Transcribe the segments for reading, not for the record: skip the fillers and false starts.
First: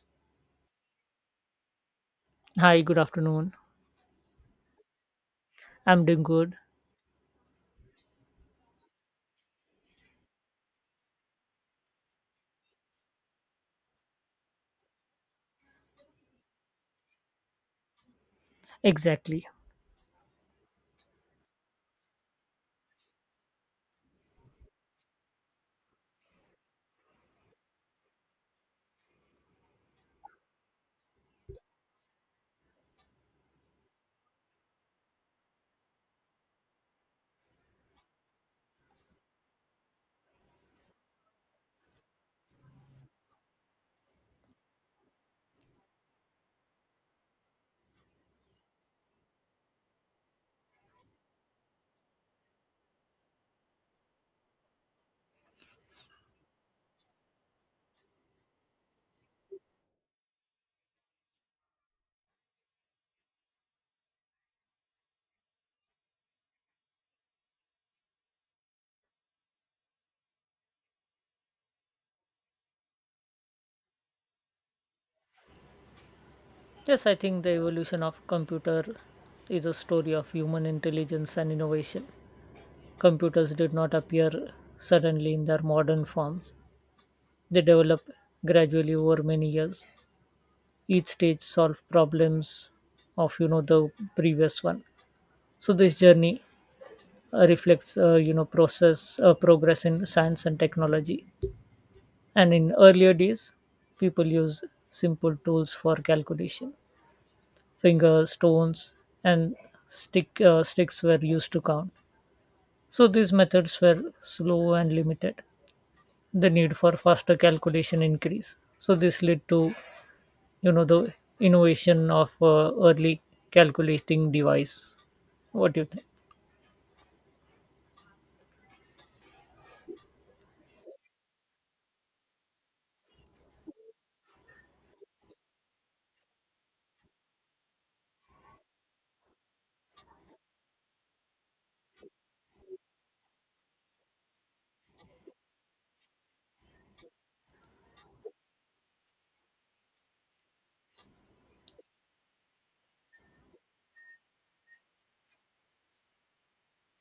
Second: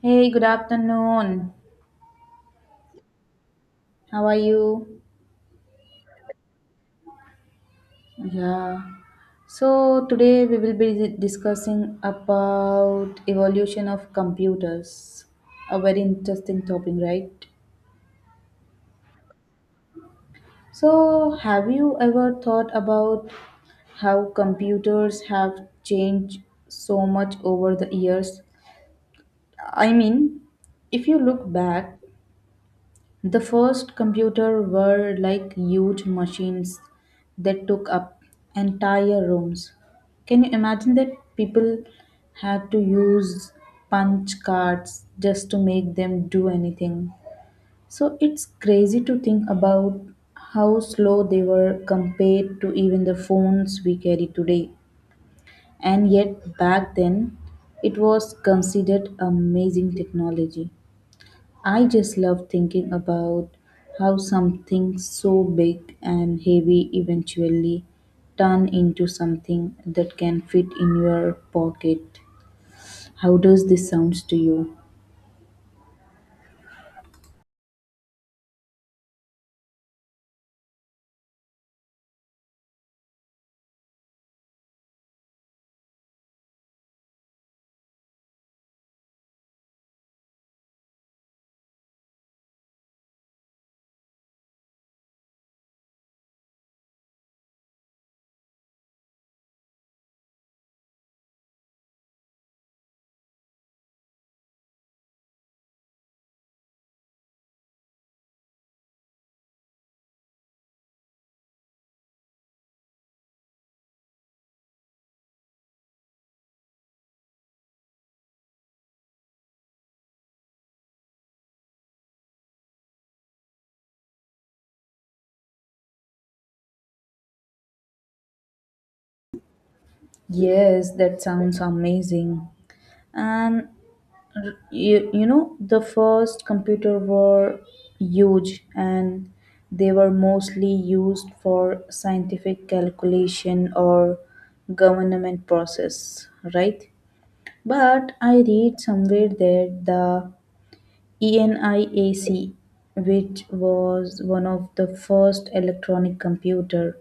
Hey, good afternoon. Hi, good afternoon. How are you? I'm doing good. Yeah. So today we will be discussing about evolution of computers. A very interesting topic, right? Exactly. So have you ever thought about how computers have changed so much over the years? I mean, if you look back, the first computer were like huge machines that took up entire rooms. Can you imagine that people had to use punch cards just to make them do anything? So it's crazy to think about how slow they were compared to even the phones we carry today. And yet back then it was considered amazing technology. I just love thinking about how something so big and heavy eventually turn into something that can fit in your pocket. How does this sounds to you? Yes, I think the evolution of computer is a story of human intelligence and innovation. Computers did not appear suddenly in their modern forms. They developed gradually over many years. Each stage solved problems of the previous one. So this journey reflects process progress in science and technology. And in earlier days, people used simple tools for calculation. Finger, stones, and sticks were used to count. So these methods were slow and limited. The need for faster calculation increased. So this led to the innovation of early calculating device. What do you think? Yes, that sounds amazing. And you, you know, the first computer were huge and they were mostly used for scientific calculation or government process, right? But I read somewhere that the ENIAC, which was one of the first electronic computer,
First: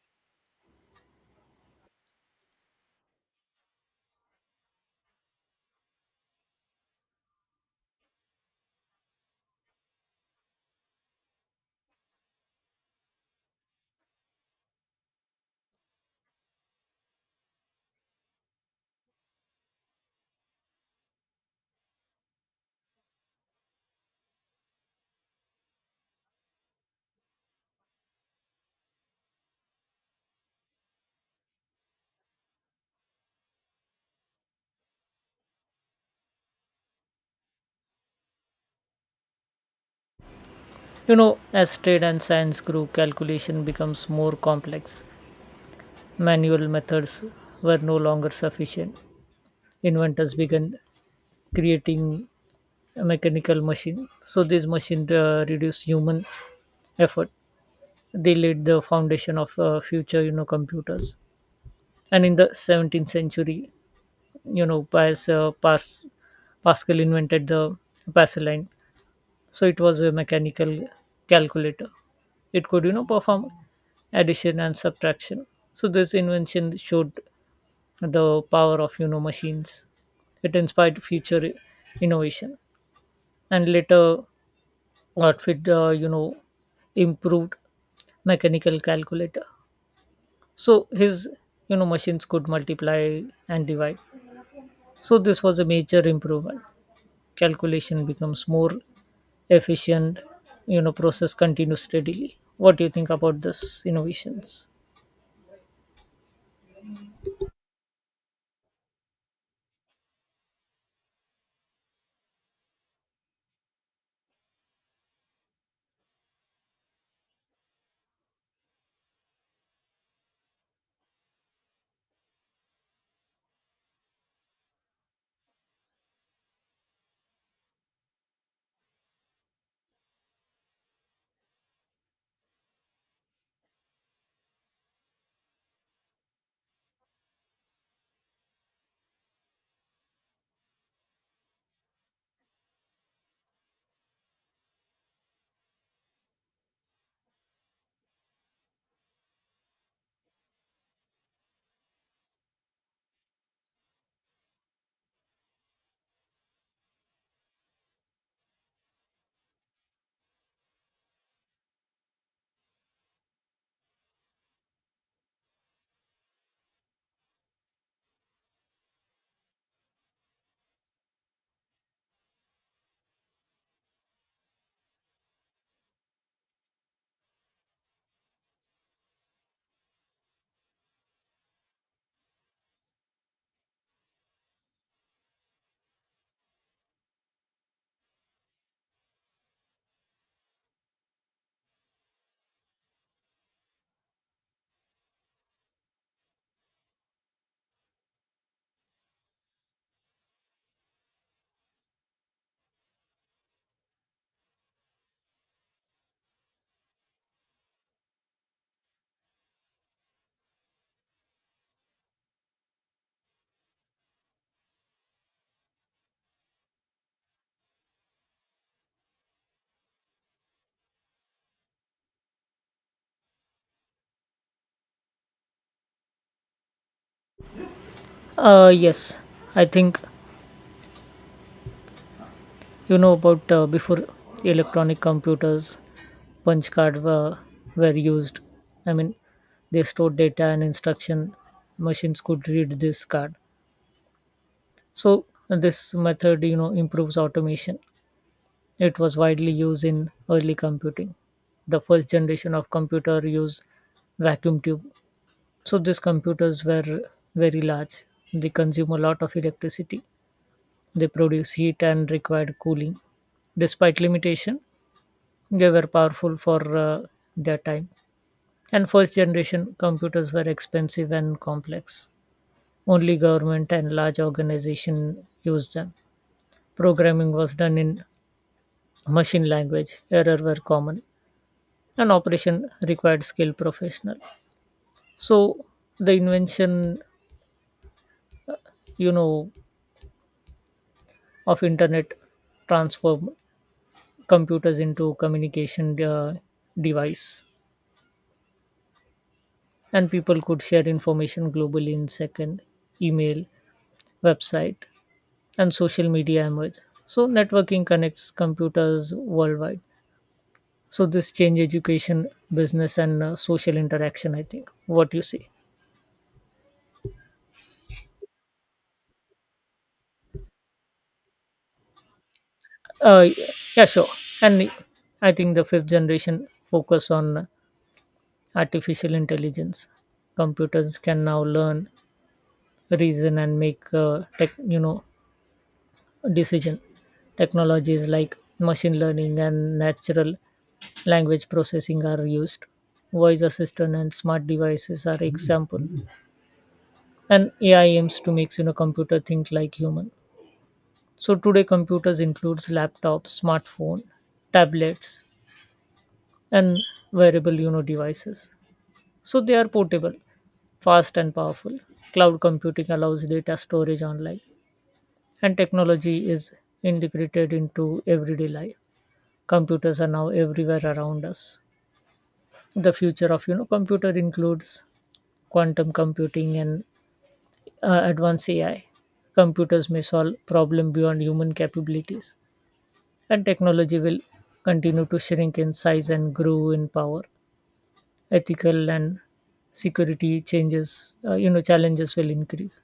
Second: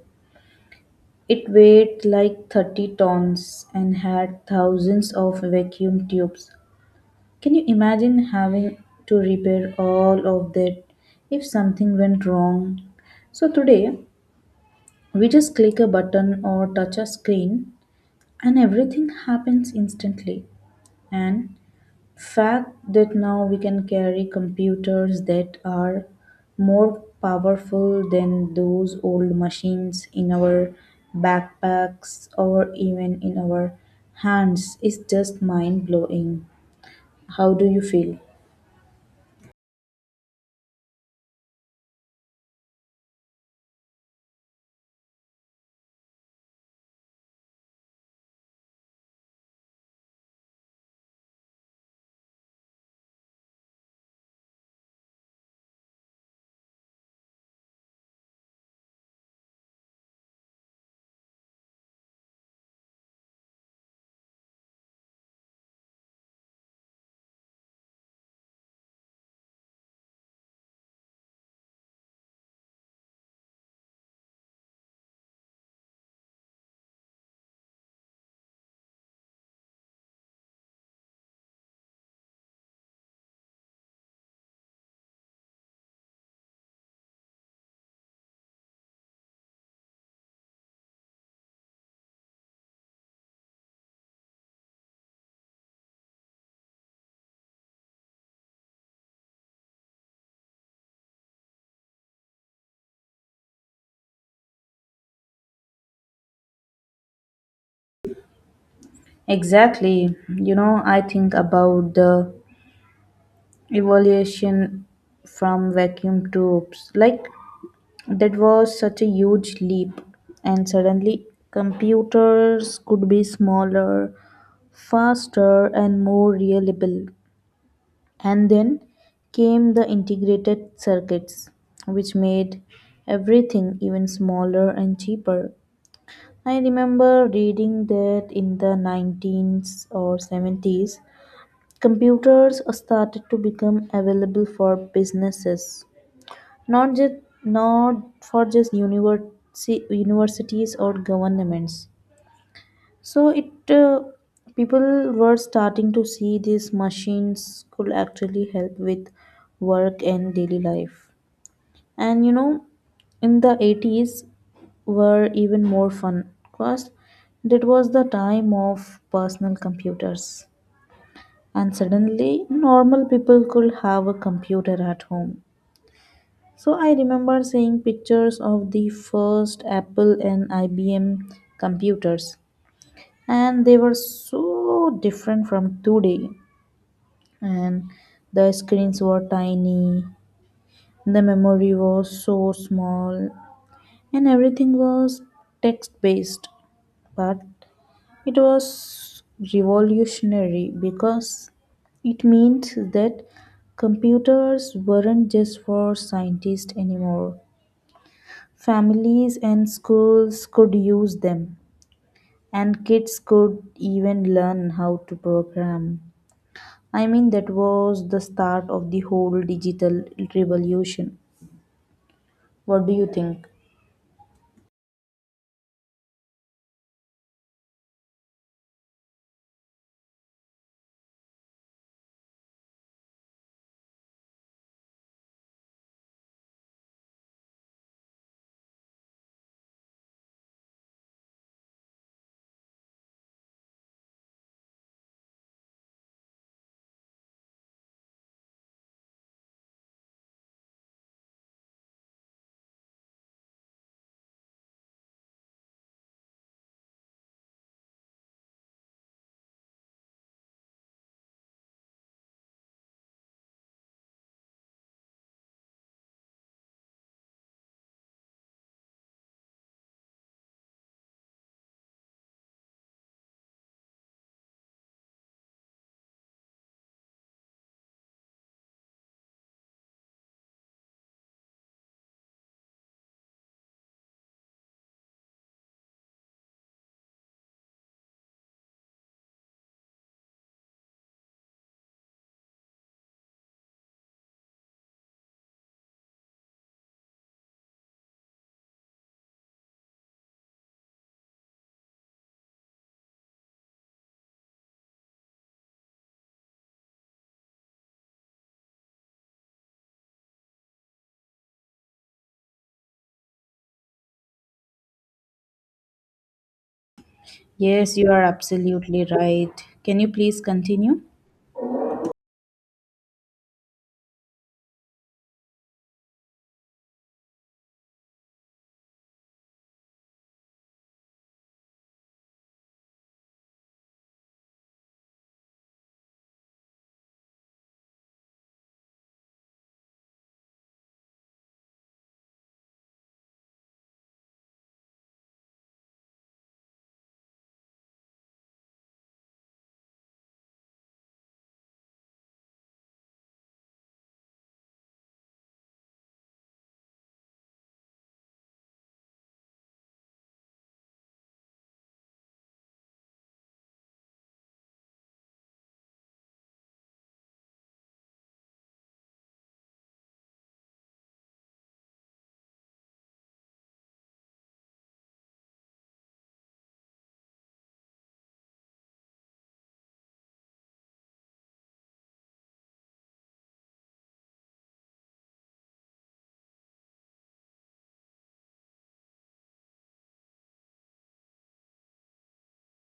it weighed like 30 tons and had thousands of vacuum tubes. Can you imagine having to repair all of that if something went wrong? So today, we just click a button or touch a screen and everything happens instantly. And fact that now we can carry computers that are more powerful than those old machines in our backpacks or even in our hands is just mind blowing. How do you feel? You know, as trade and science grew, calculation becomes more complex. Manual methods were no longer sufficient. Inventors began creating a mechanical machine. So this machine reduced human effort. They laid the foundation of future, you know, computers. And in the 17th century, you know, Pas, uh, Pas, Pascal invented the Pascaline. So it was a mechanical calculator. It could, you know, perform addition and subtraction. So this invention showed the power of, you know, machines. It inspired future innovation. And later, you know, improved mechanical calculator, so his, you know, machines could multiply and divide. So this was a major improvement. Calculation becomes more efficient. You know, process continues steadily. What do you think about this innovations? Exactly. You know, I think about the evolution from vacuum tubes. Like, that was such a huge leap, and suddenly computers could be smaller, faster, and more reliable. And then came the integrated circuits, which made everything even smaller and cheaper. I remember reading that in the 19s or 70s, computers started to become available for businesses, not just not for just university universities or governments. So it people were starting to see these machines could actually help with work and daily life. And you know, in the 80s were even more fun because that was the time of personal computers, and suddenly normal people could have a computer at home. So I remember seeing pictures of the first Apple and IBM computers, and they were so different from today. And the screens were tiny, the memory was so small, and everything was text based. But it was revolutionary because it meant that computers weren't just for scientists anymore. Families and schools could use them, and kids could even learn how to program. I mean, that was the start of the whole digital revolution. What do you think? Yes, I think, you know, about before electronic computers, punch card were, were used. I mean, they stored data and instruction. Machines could read this card. So this method, you know, improves automation. It was widely used in early computing. The first generation of computer used vacuum tube. So these computers were very large. They consume a lot of electricity. They produce heat and required cooling. Despite limitation, they were powerful for their time. And first generation computers were expensive and complex. Only government and large organization used them. Programming was done in machine language. Error were common, an operation required skilled professional. So the invention, you know, of internet transformed computers into communication device, and people could share information globally in second. Email, website, and social media emerged. So networking connects computers worldwide. So this change education, business, and social interaction, I think. What you see? Yes, you are absolutely right. Can you please continue? uh, yeah, sure. And I think the fifth generation focus on artificial intelligence. Computers can now learn, reason, and make tech you know, decision. Technologies like machine learning and natural language processing are used. Voice assistant and smart devices are example. And AI aims to make, you know, computer think like human. So today computers includes laptops, smartphone, tablets, and wearable, you know, devices. So they are portable, fast, and powerful. Cloud computing allows data storage online, and technology is integrated into everyday life. Computers are now everywhere around us. The future of, you know, computer includes quantum computing and advanced AI. Computers may solve problem beyond human capabilities, and technology will continue to shrink in size and grow in power. Ethical and security changes, you know, challenges will increase.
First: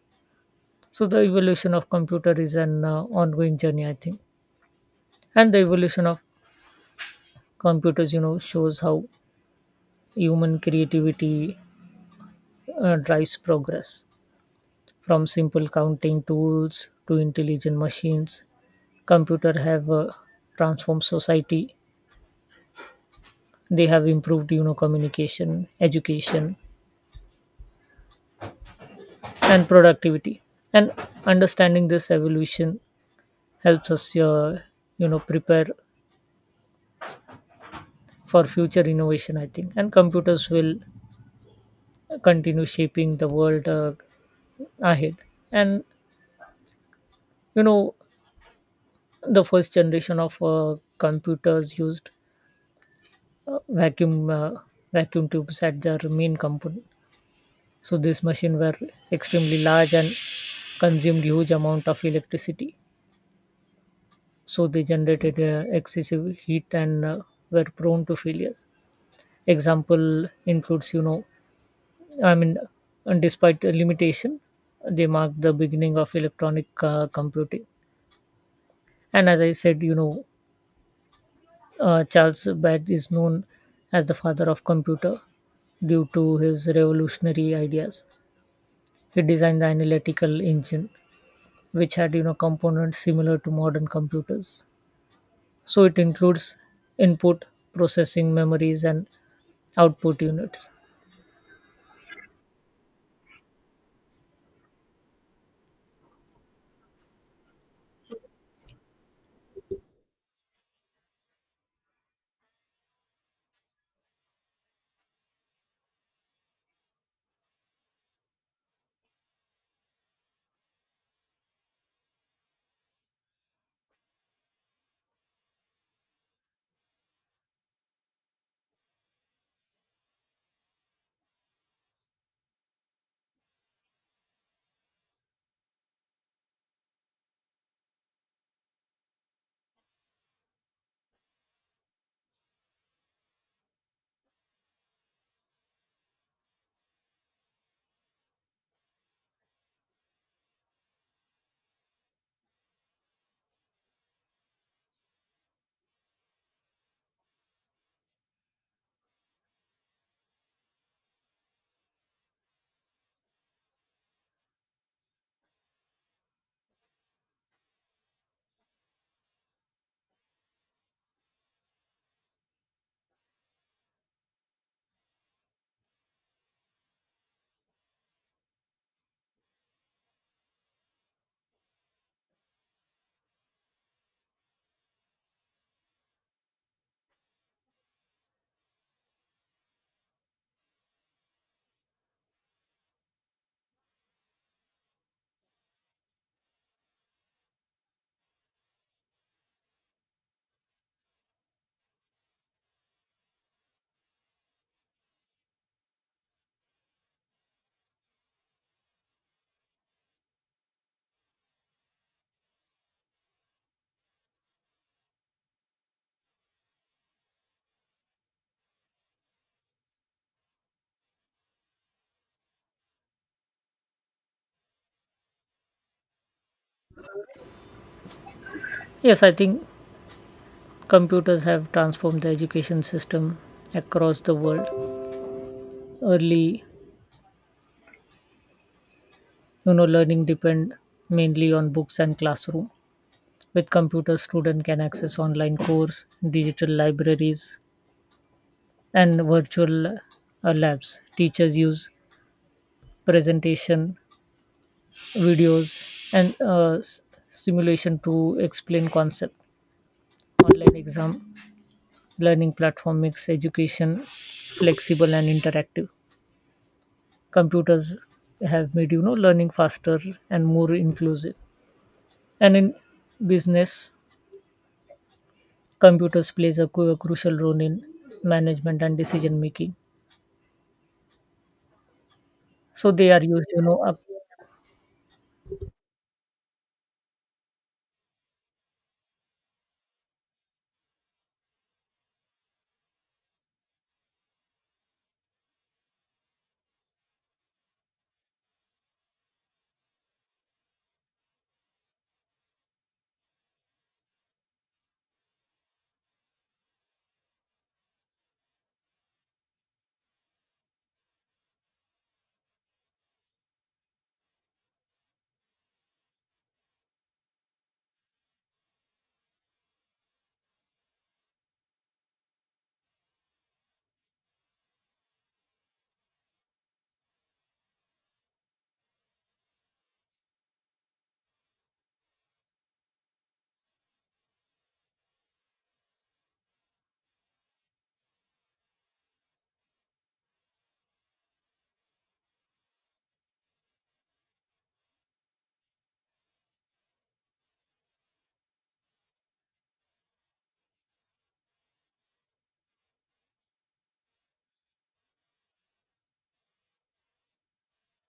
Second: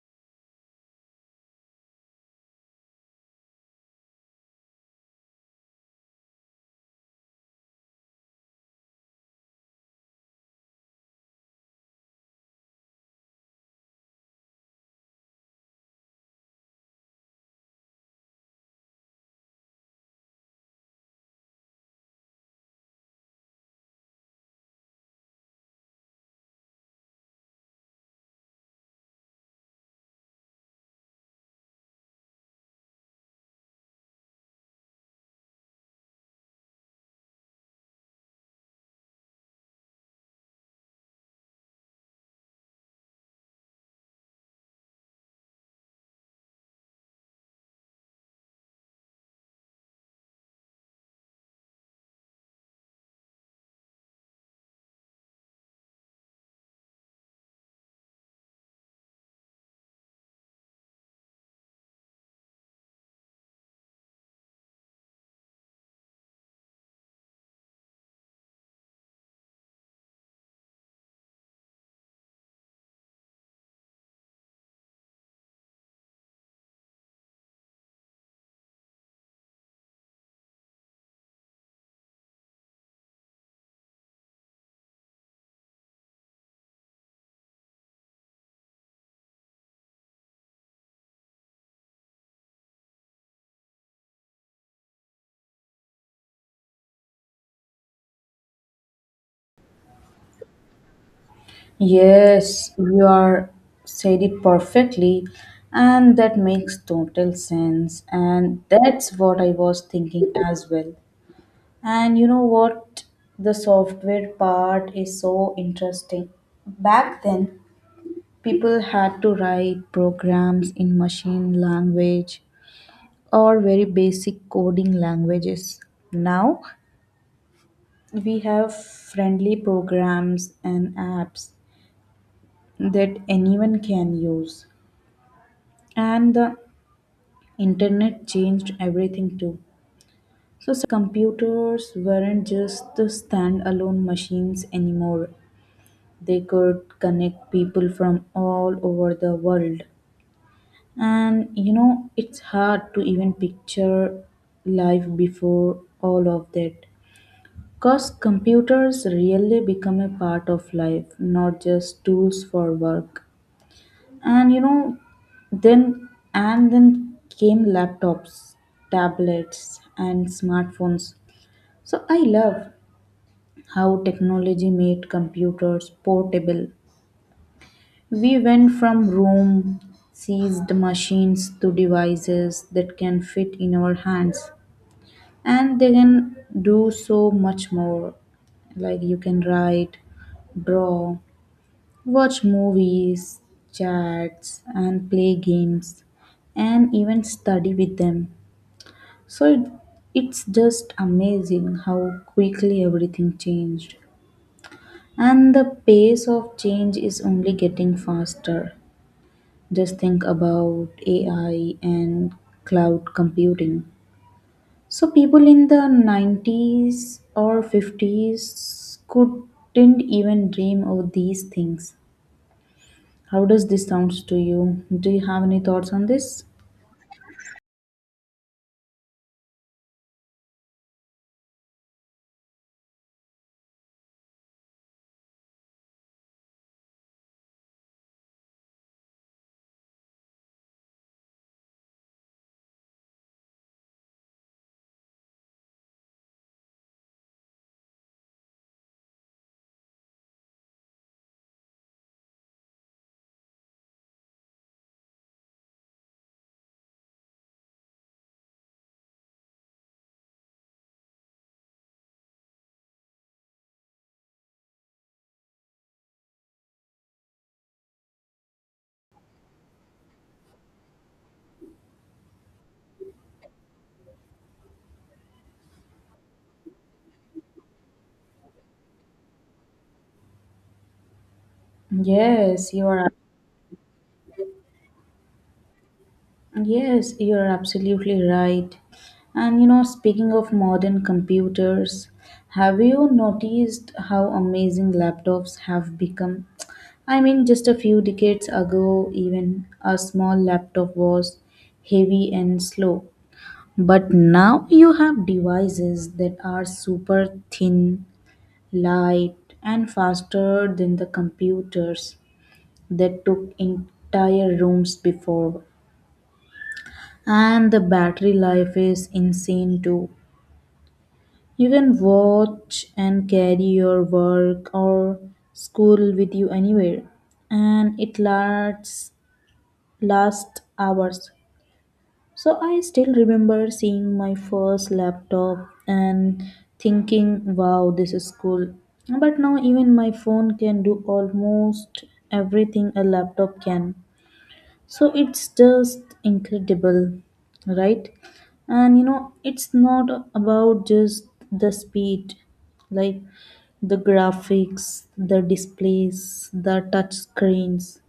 So the evolution of computer is an ongoing journey, I think. And the evolution of computers, you know, shows how human creativity drives progress. From simple counting tools to intelligent machines, computer have transformed society. They have improved, you know, communication, education, and productivity. And understanding this evolution helps us, you know, prepare for future innovation, I think. And computers will continue shaping the world ahead. And you know, the first generation of computers used uh, vacuum uh, vacuum tubes at their main component. So these machines were extremely large and consumed huge amount of electricity. So they generated excessive heat and were prone to failures. Example includes, you know, I mean, and despite the limitation, they marked the beginning of electronic computing. And as I said, you know, Charles Babbage is known as the father of computer due to his revolutionary ideas. He designed the analytical engine, which had, you know, components similar to modern computers. So it includes input, processing, memories, and output units. Yes, you are said it perfectly, and that makes total sense. And that's what I was thinking as well. And you know what? The software part is so interesting. Back then, people had to write programs in machine language or very basic coding languages. Now, we have friendly programs and apps that anyone can use. And the internet changed everything too. So, computers weren't just the standalone machines anymore. They could connect people from all over the world, and you know, it's hard to even picture life before all of that because computers really become a part of life, not just tools for work. And you know, then then came laptops, tablets and smartphones. So I love how technology made computers portable. We went from room seized machines to devices that can fit in our hands, and they can do so much more. Like you can write, draw, watch movies, chats, and play games, and even study with them. So it's just amazing how quickly everything changed. And the pace of change is only getting faster. Just think about AI and cloud computing. So people in the 90s or 50s couldn't even dream of these things. How does this sound to you? Do you have any thoughts on this? Yes, I think computers have transformed the education system across the world. Early, you know, learning depend mainly on books and classroom. With computers, students can access online course, digital libraries, and virtual labs. Teachers use presentation, videos, and simulation to explain concept. Online exam learning platform makes education flexible and interactive. Computers have made, you know, learning faster and more inclusive. And in business, computers plays a a crucial role in management and decision making. Yes, you So are they are used, you know. Yes, you're absolutely right. And you know, speaking of modern computers, have you noticed how amazing laptops have become? I mean, just a few decades ago, even a small laptop was heavy and slow. But now you have devices that are super thin, light, and faster than the computers that took entire rooms before, and the battery life is insane too. You can watch and carry your work or school with you anywhere, and it lasts last hours. So I still remember seeing my first laptop and thinking, "Wow, this is cool." But now even my phone can do almost everything a laptop can. So it's just incredible, right? And you know, it's not about just the speed, like the graphics, the displays, the touch screens,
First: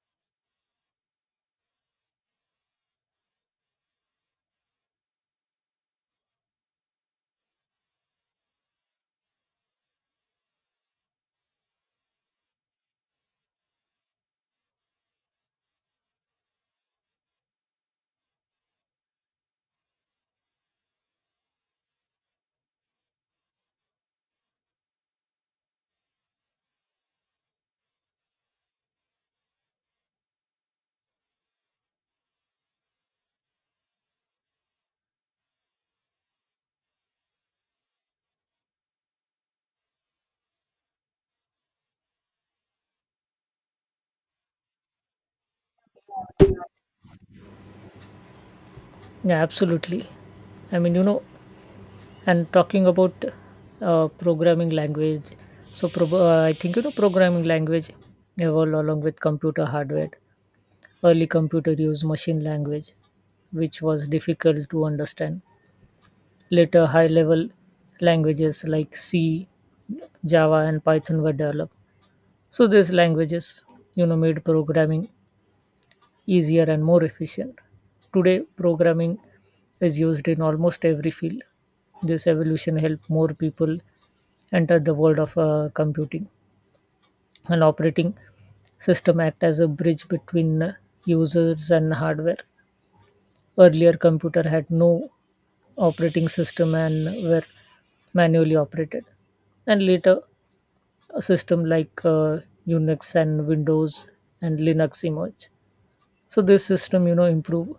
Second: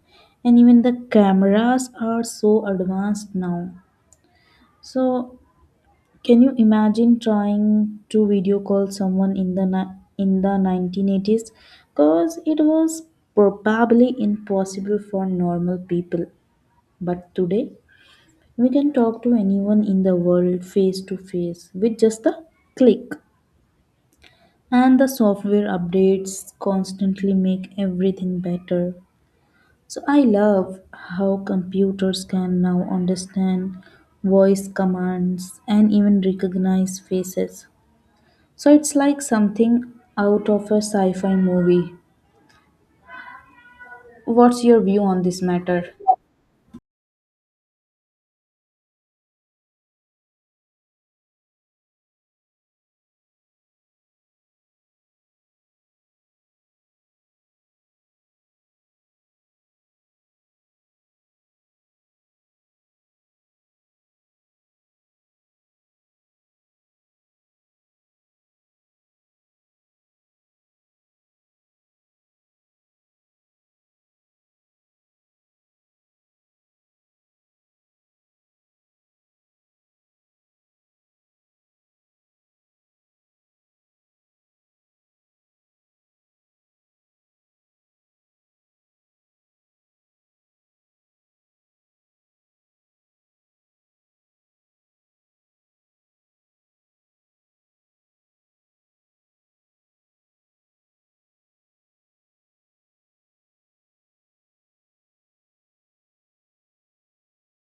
and even the cameras are so advanced now. So, can you imagine trying to video call someone in the in the 1980s? Because it was probably impossible for normal people. But today, we can talk to anyone in the world face to face with just a click. And the software updates constantly make everything better. So I love how computers can now understand voice commands and even recognize faces. So it's like something out of a sci fi movie. What's your view on this matter? Yeah, absolutely. I mean, you know, and talking about programming language, so I think, you know, programming language evolved along with computer hardware. Early computer used machine language, which was difficult to understand. Later, high-level languages like C, Java, and Python were developed. So these languages, you know, made programming easier and more efficient. Today, programming is used in almost every field. This evolution helped more people enter the world of computing. An operating system act as a bridge between users and hardware. Earlier, computer had no operating system and were manually operated. And later, a system like Unix and Windows and Linux emerged. So this system, you know, improve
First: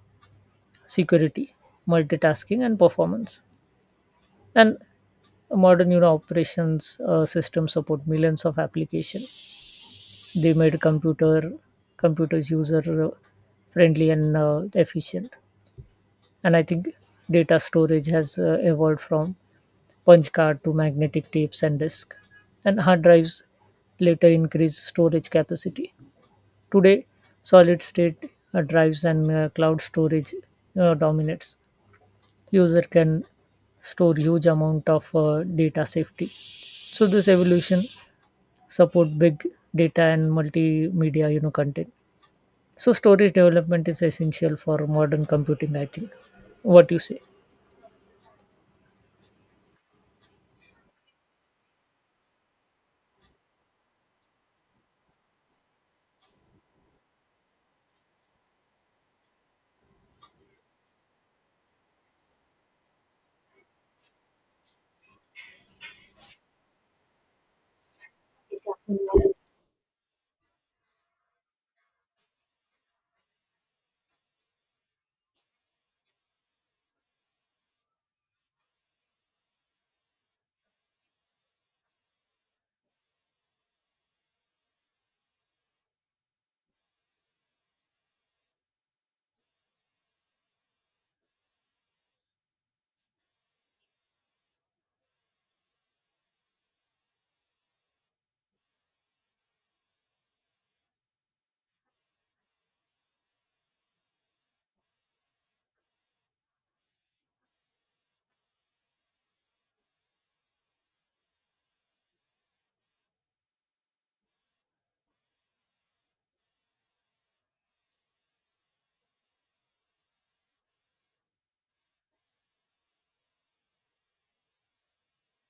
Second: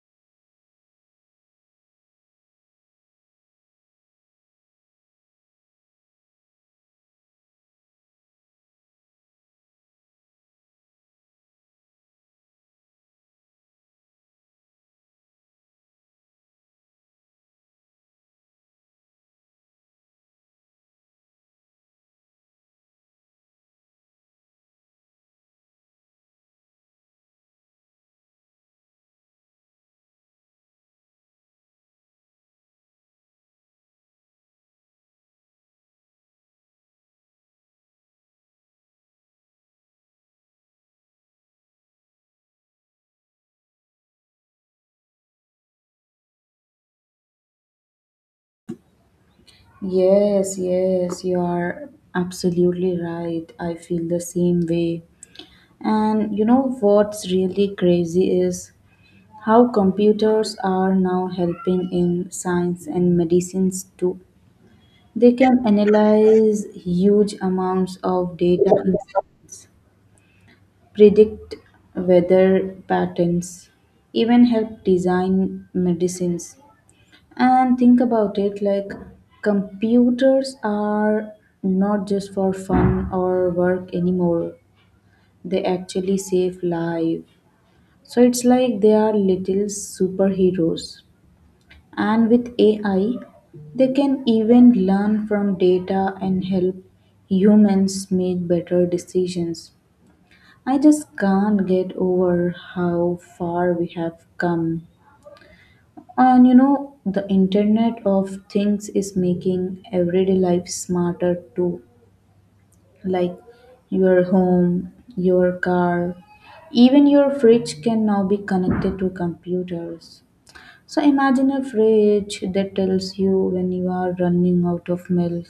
security, multitasking, and performance. And modern, you know, operations systems support millions of applications. They made computers user friendly and efficient. And I think data storage has evolved from punch card to magnetic tapes and disk. And hard drives later increased storage capacity. Today, solid state drives and cloud storage dominates. User can store huge amount of data safety. So this evolution support big data and multimedia, you know, content. So storage development is essential for modern computing, I think. What you say? Yes, yes, you are absolutely right. I feel the same way. And you know what's really crazy is how computers are now helping in science and medicines too. They can analyze huge amounts of data in seconds, predict weather patterns, even help design medicines. And think about it like computers are not just for fun or work anymore, they actually save lives. So it's like they are little superheroes. And with AI, they can even learn from data and help humans make better decisions. I just can't get over how far we have come. And you know, the Internet of Things is making everyday life smarter too, like your home, your car, even your fridge can now be connected to computers. So imagine a fridge that tells you when you are running out of milk,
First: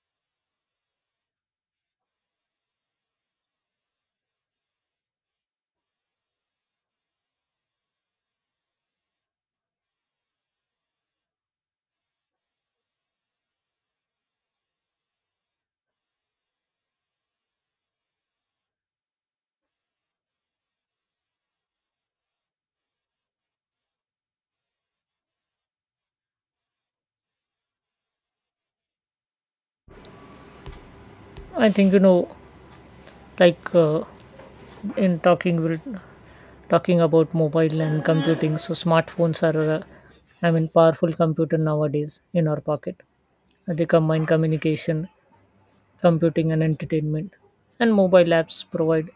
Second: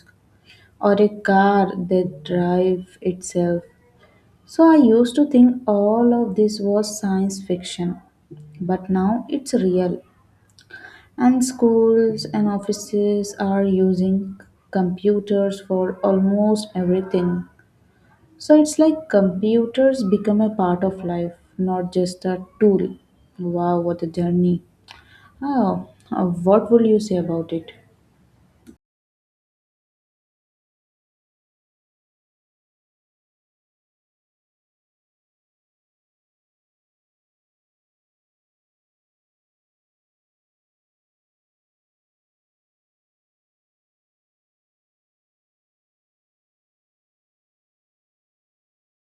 or a car that drives itself. So I used to think all of this was science fiction, but now it's real. And schools and offices are using computers for almost everything. So it's like computers become a part of life, not just a tool. Wow, what a journey. Oh, what will you say about it? I think, you know, like in talking we're talking about mobile and computing. So smartphones are I mean, powerful computer nowadays in our pocket. They combine communication, computing, and entertainment. And mobile apps provide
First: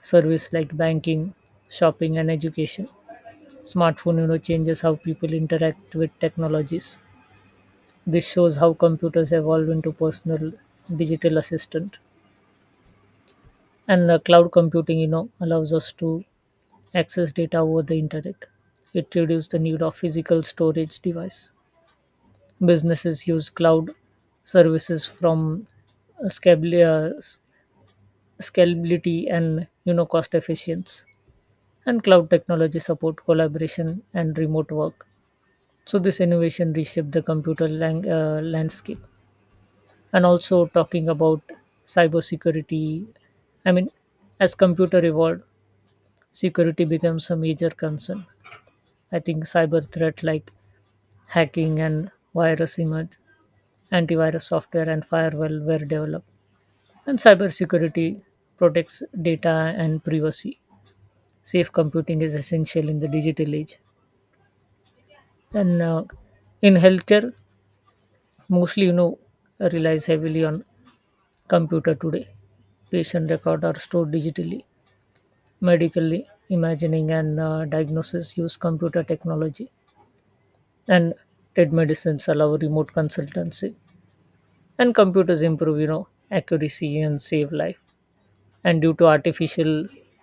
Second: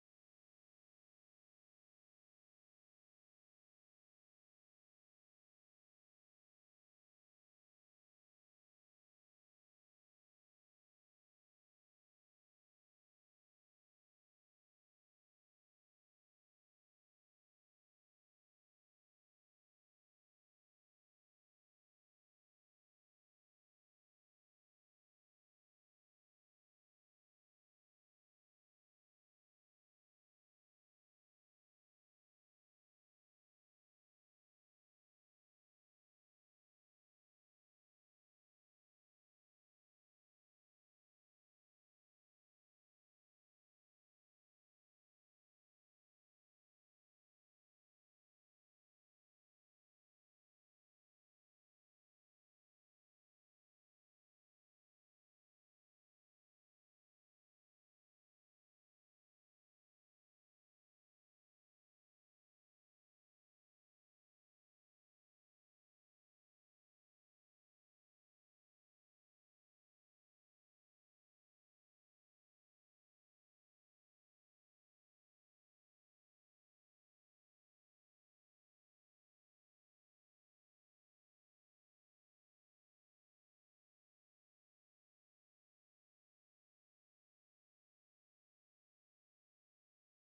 service like banking, shopping, and education. Smartphone, you know, changes how people interact with technologies. This shows how computers evolve into personal digital assistant. And cloud computing, you know, allows us to access data over the internet. It reduces the need of physical storage device. Businesses use cloud services from scabil- uh, s- scalability and, you know, cost efficiency. And cloud technology support collaboration and remote work. So this innovation reshaped the computer landscape. And also talking about cybersecurity, I mean, as computer evolved, security becomes a major concern. I think cyber threat like hacking and virus emerged, antivirus software and firewall were developed. And cybersecurity protects data and privacy. Safe computing is essential in the digital age. And in healthcare, mostly, you know, relies heavily on computer today. Patient record are stored digitally. Medically imagining and diagnosis use computer technology. And trade medicines allow remote consultancy, and computers improve, you know, accuracy and save life. And due to artificial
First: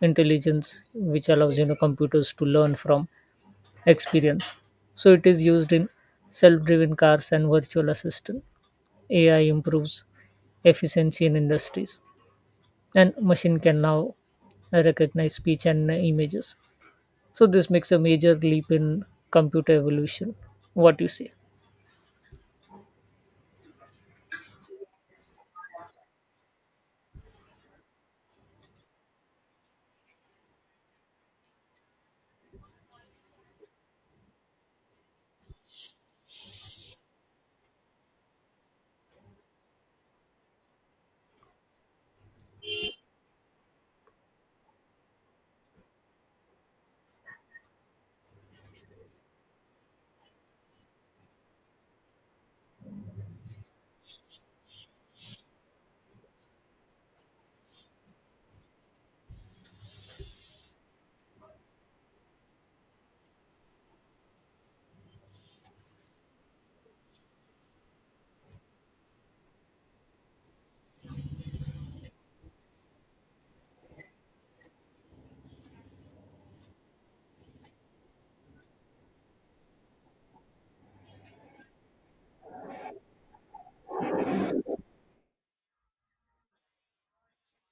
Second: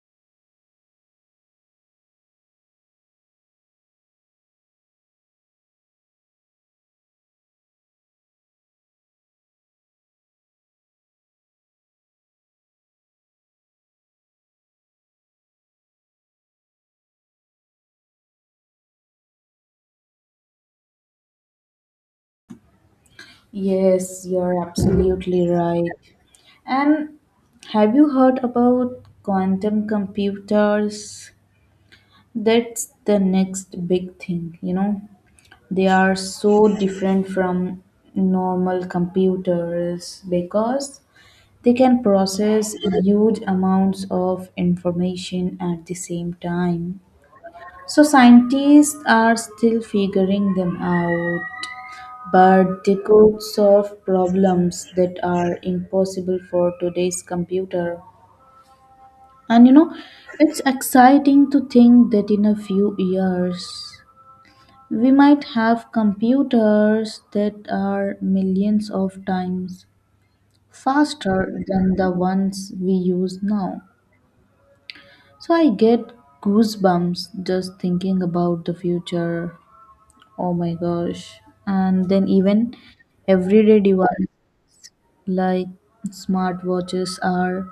intelligence, which allows, you know, computers to learn from experience, so it is used in self-driven cars and virtual assistant. AI improves efficiency in industries, and machine can now recognize speech and images. So this makes a major leap in computer evolution. What do you say? Yes, you're absolutely right. And have you heard about quantum computers? That's the next big thing, you know. They are so different from normal computers because they can process huge amounts of information at the same time. So scientists are still figuring them out. But they could solve problems that are impossible for today's computer. And you know, it's exciting to think that in a few years, we might have computers that are millions of times faster than the ones we use now. So I get goosebumps just thinking about the future. Oh my gosh. And then even everyday device like smartwatches are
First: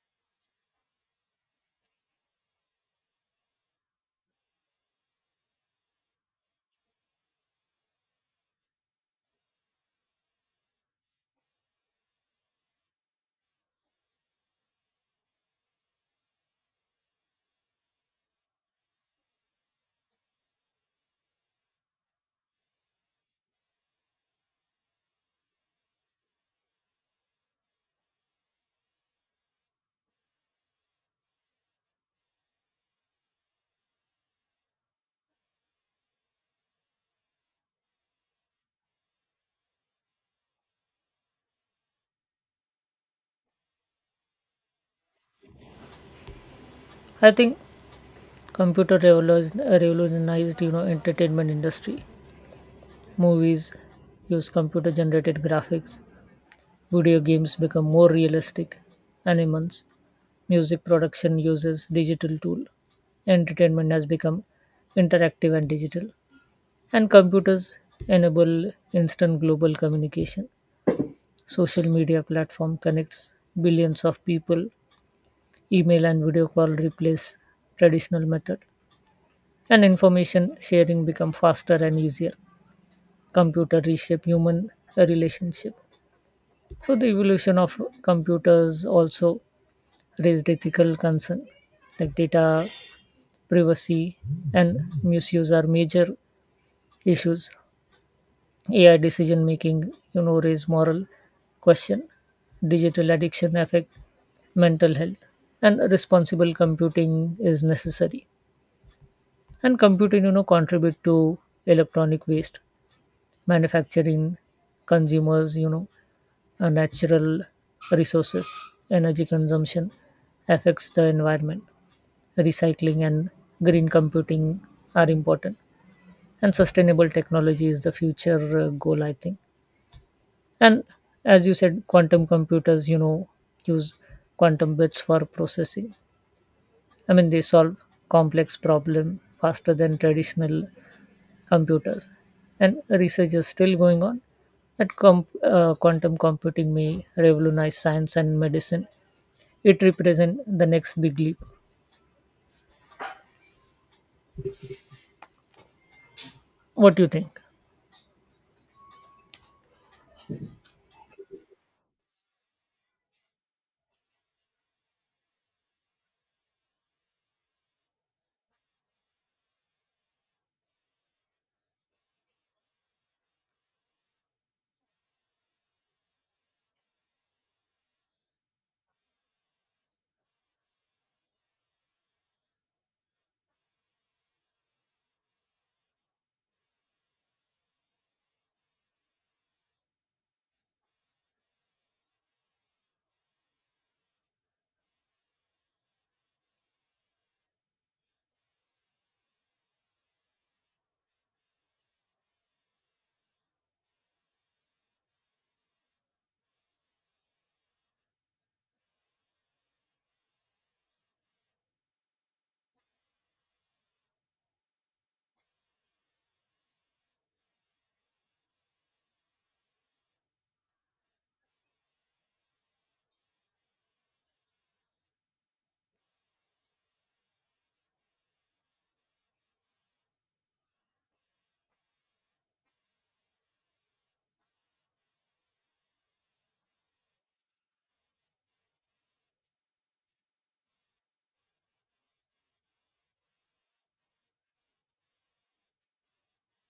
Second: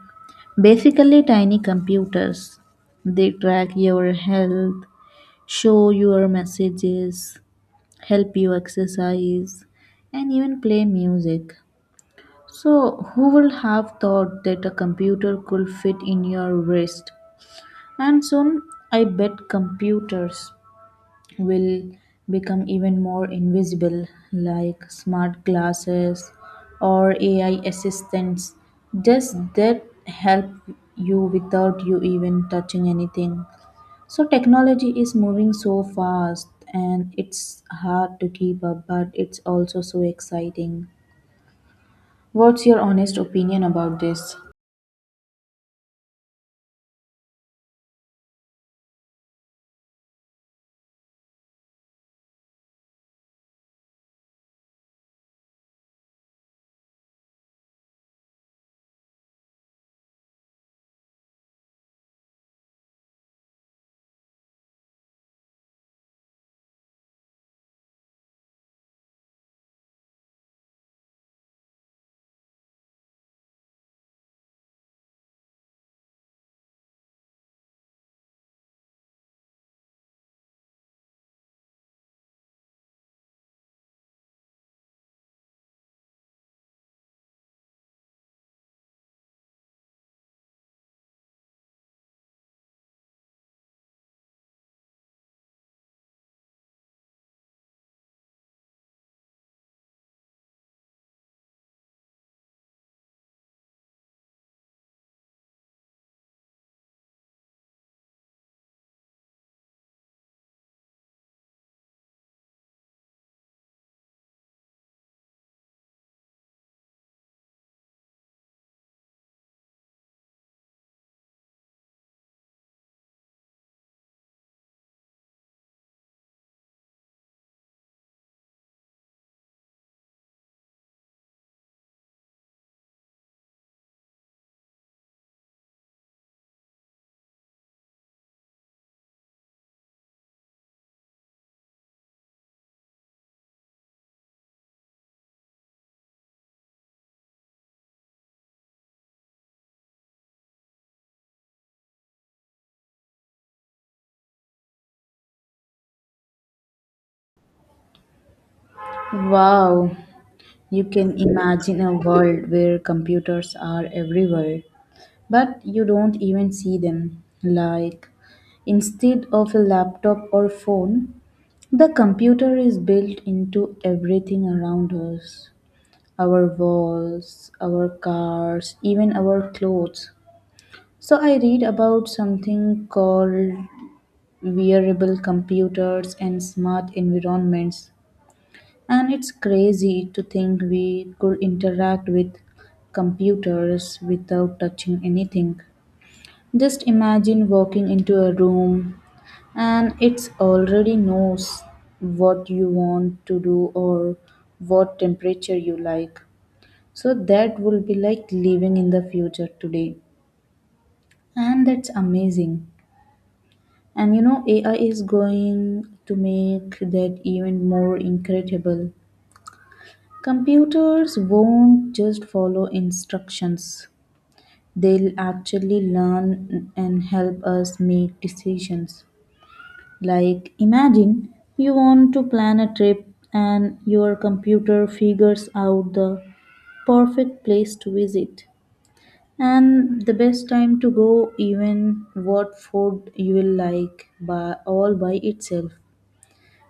basically tiny computers. They track your health, show your messages, help you exercise, and even play music. So, who would have thought that a computer could fit in your wrist? And soon, I bet computers will become even more invisible, like smart glasses or AI assistants. Just that help you without you even touching anything. So, technology is moving so fast and it's hard to keep up, but it's also so exciting. What's your honest opinion about this? I think revolutionized, you know, entertainment industry. Movies use computer generated graphics. Video games become more realistic animals. Music production uses digital tool. Entertainment has become interactive and digital. And computers enable instant global communication. Social media platform connects billions of people. Email and video call replace traditional method. And information sharing become faster and easier. Computer reshape human relationship. So the evolution of computers also raised ethical concern, like data privacy and misuse are major issues. AI decision making, you know, raise moral question, digital addiction affect mental health, and responsible computing is necessary. And computing, you know, contribute to electronic waste, manufacturing, consumers, you know, natural resources, energy consumption affects the environment. Recycling and green computing are important, and sustainable technology is the future goal, I think. And as you said, quantum computers, you know, use quantum bits for processing. I mean, they solve complex problem faster than traditional computers, and research is still going on that quantum computing may revolutionize science and medicine. It represents the next big leap. What do you think? Wow, you can imagine a world where computers are everywhere but you don't even see them. Like, instead of a laptop or phone, the computer is built into everything around us, our walls, our cars, even our clothes. So, I read about something called wearable computers and smart environments. And it's crazy to think we could interact with computers without touching anything. Just imagine walking into a room and it's already knows what you want to do or what temperature you like. So that will be like living in the future today. And that's amazing. And you know, AI is going to make that even more incredible. Computers won't just follow instructions, they'll actually learn and help us make decisions. Like, imagine you want to plan a trip and your computer figures out the perfect place to visit and the best time to go, even what food you will like by all by itself.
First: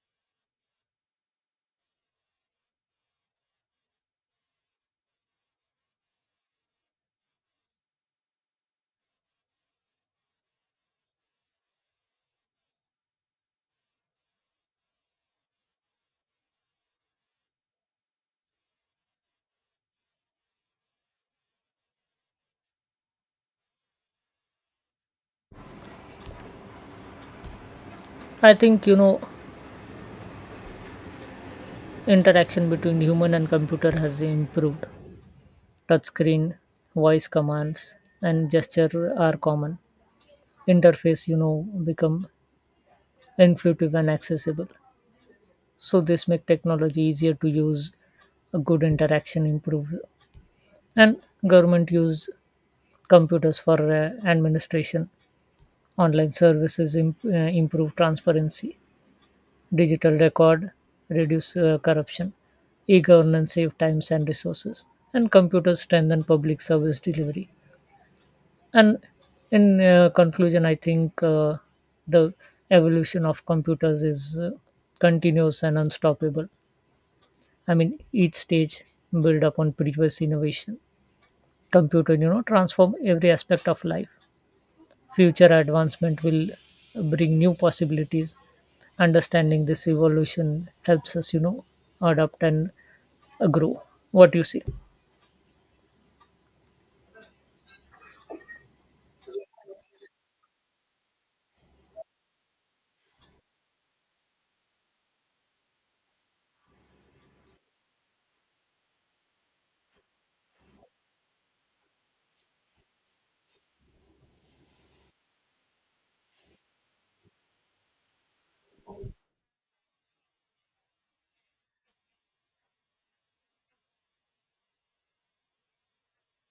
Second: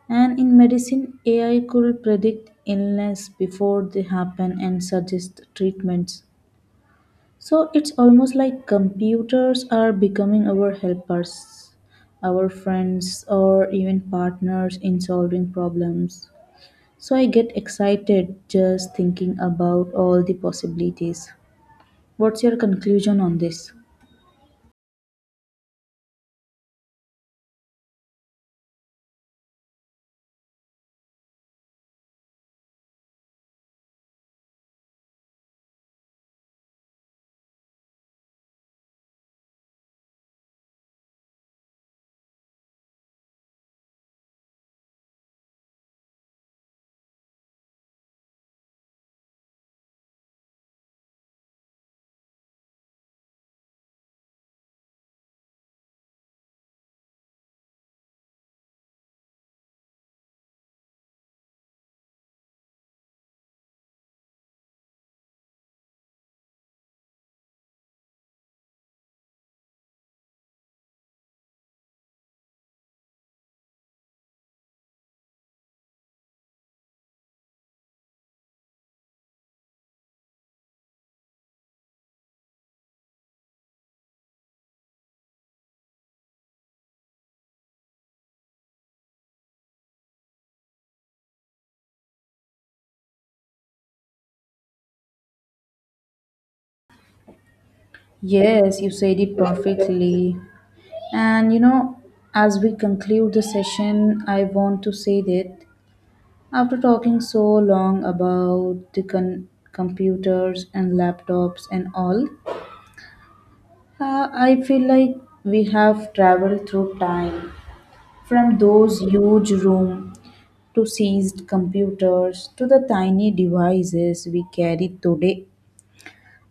And in medicine, AI could predict illness before they happen and suggest treatments. So it's almost like computers are becoming our helpers, our friends, or even partners in solving problems. So I get excited just thinking about all the possibilities. What's your conclusion on this? I think, you know, interaction between human and computer has improved. Touchscreen, voice commands, and gesture are common. Interface, you know, become intuitive and accessible. So this make technology easier to use. A good interaction improve. And government use computers for administration. Online services improve transparency. Digital record reduce corruption. E-governance save times and resources, and computers strengthen public service delivery. And in conclusion, I think, the evolution of computers is continuous and unstoppable. I mean, each stage build upon previous innovation. Computer, you know, transform every aspect of life. Future advancement will bring new possibilities. Understanding this evolution helps us, you know, adapt and grow. What do you see? Yes, you said it perfectly. And you know, as we conclude the session, I want to say that after talking so long about the computers and laptops and all, I feel like we have traveled through time from those huge rooms to seized computers to the tiny devices we carry today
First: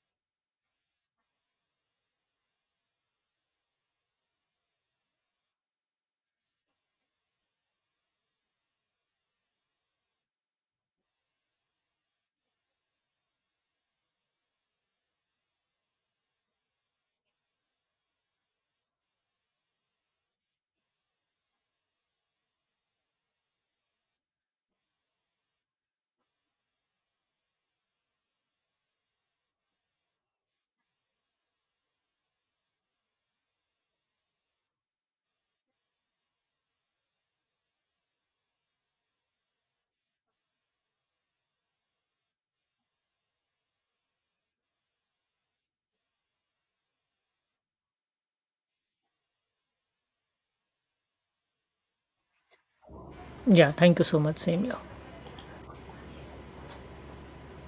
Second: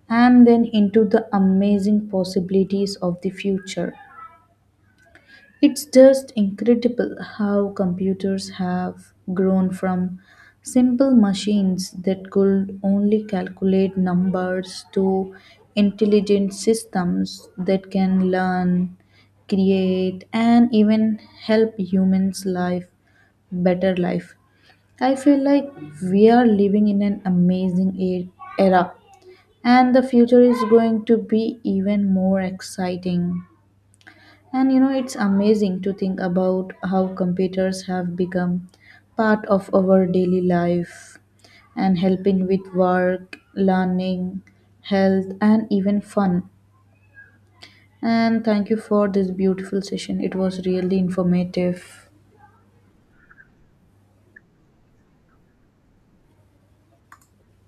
and then into the amazing possibilities of the future. It's just incredible how computers have grown from simple machines that could only calculate numbers to intelligent systems that can learn, create, and even help humans live better life. I feel like we are living in an amazing era, and the future is going to be even more exciting. And you know, it's amazing to think about how computers have become part of our daily life and helping with work, learning, health, and even fun. And thank you for this beautiful session. It was really informative. Yeah, thank you so much. Same here.